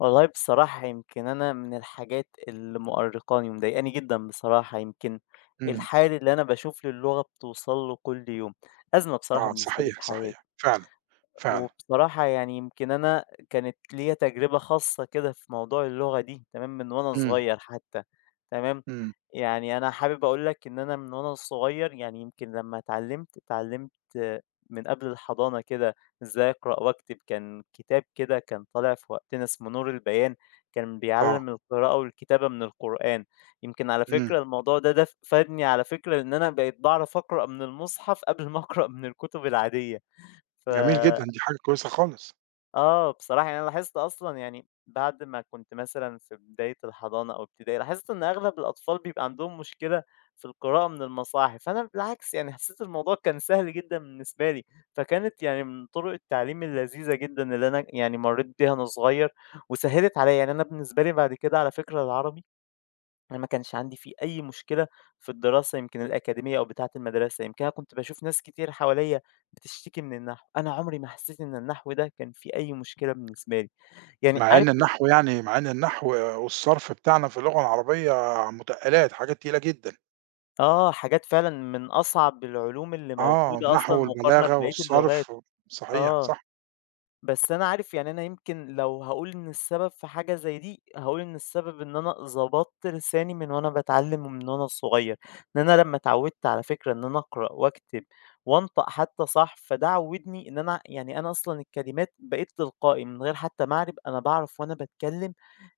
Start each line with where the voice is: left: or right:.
left: والله بصراحة يمكن أنا من الحاجات اللي مؤرقاني ومضايقني جدًا بصراحة، يمكن
right: إمم.
left: الحال اللي أنا باشوف للغة بتوصَل له كل يوم، أزمة بصراحة
right: آه،
left: بالنسبة لي
right: صحيح،
left: في حياتي.
right: صحيح، فعلًا،
left: أ
right: فعلًا.
left: وبصراحة يعني يمكن أنا كانت ليَّ تجربة خاصّة كده في موضوع اللغة دي تمام من وأنا
right: إمم.
left: صغيّر حتّى، تمام.
right: إمم.
left: يعني أنا حابب أقول لك إن أنا من وأنا صغيّر، يعني يمكن لمّا اتعلّمت، اتعلّمت من قبل الحضانة كده إزاي أقرأ وأكتب كان كتاب كده كان طالع في وقتنا اسمه نور البيان، كان
right: آه.
left: بيعلّم القراءة والكتابة من القرآن، يمكن على
right: إمم.
left: فكرة الموضوع ده ده ف فادني على فكرة إن أنا بقيت باعرف أقرأ من المصحف، قبل ما أقرأ من الكتب العادية. ف
right: جميل جدًا، دي حاجة كويسة خالص.
left: آه، بصراحة يعني أنا لاحظت أصلًا يعني بَعد ما كنت مثلًا في بداية الحضانة أو إبتدائي، لاحظت إن أغلب الأطفال بيبقى عَندهم مشكلة في القراءة من المصاحف، فأنا بالعكس، يعني حسّيت الموضوع كان سهل جدًا بالنسبة لي، فكانت يعني من طُرُق التعليم اللذيذة جدًا اللي أنا يعني مرّيت بيها وأنا صغيّر، وسهِّلت عليَّ، يعني أنا بالنسبة لي بَعد كده على فكرة العربي أنا ما كانش عَندي فيه أي مشكلة في الدراسة يمكن الأكاديمية أو بتاعة المدرسة، يمكن أنا كنت باشوف ناس كتير حواليّ بتشتكي من النحو، أنا عمري ما حسّيت إن النحو ده كان فيه أي مشكلة بالنسبة لي. يعني
right: مع
left: عارف
right: إن
left: ف
right: النحو يعني مع إن النحو والصرف بتاعنا في اللغة العربية متقّلات، حاجات تقيلة جدًا.
left: آه، حاجات فعلًا من أصعب العلوم اللي
right: آه،
left: موجودة أصلًا
right: النحو
left: مقارنة
right: والبلاغة
left: بباقيّة اللغات
right: والصرف و صحيح،
left: آه،
right: صح.
left: بس أنا عارف يعني أنا يمكن لو هاقول إن السبب في حاجة زي دي، هاقول إن السبب إن أنا ضبطت لساني من وأنا باتعلّم ومن وأنا صغيّر، لأن أنا لمّا اتعوّدت على فكرة إن أنا أقرأ وأكتب وأنطق حتّى صح، فده عوّدني إن أنا يعني أنا أصلًا الكلمات بقيت تلقائي، من غير حتّى ما أعرِب، أنا باعرَف وأنا باتكلّم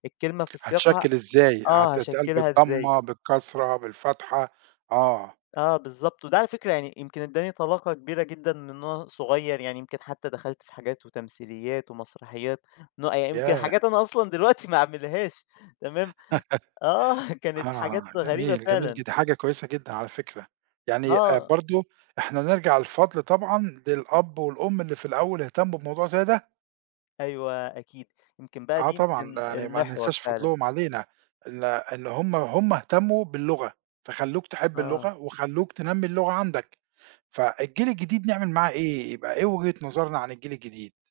left: الكلمة في سياقها
right: هتشكِّل إزاي،
left: آه،
right: هتتقال
left: هاشكّلها إزاي.
right: بالضمة، بالكسرة، بالفتحة. آه.
left: آه، بالضبط، وده على فكرة يعني يمكن إدّاني طلاقة كبيرة جدًا من وأنا صغيّر، يعني يمكن حتّى دخَلت في حاجات وتمثيليات ومسرحيات، نوأ يمكن
right: ياه!
left: حاجات أنا أصلًا دلوقتي ما أعملهاش، تمام، آه كانت
right: آه،
left: حاجات غريبة
right: جميل، جميل
left: فعلًا.
right: جدًا، دي حاجة كويسة جدًا على فكرة، يعني آآ،
left: آه.
right: برضه إحنا نرجَع الفضْل طبعًا للأب والأم، اللي في الأول اهتمّوا بموضوع زي ده.
left: أيوَه، أكيد. يمكن بقي
right: آه
left: دي
right: طبعًا،
left: يمكن
right: يعني ما
left: المحوَر
right: ننساش
left: فعلًا.
right: فضْلهم علينا ال إن هُم هُم اهتمّوا باللغة، فخلّوك تحب
left: آه.
right: اللغة وخلّوك تنمّي اللغة عَندك. فالجيل الجديد نعمل معاه إيه؟ يبقى إيه وجهة نظرنا عن الجيل الجديد؟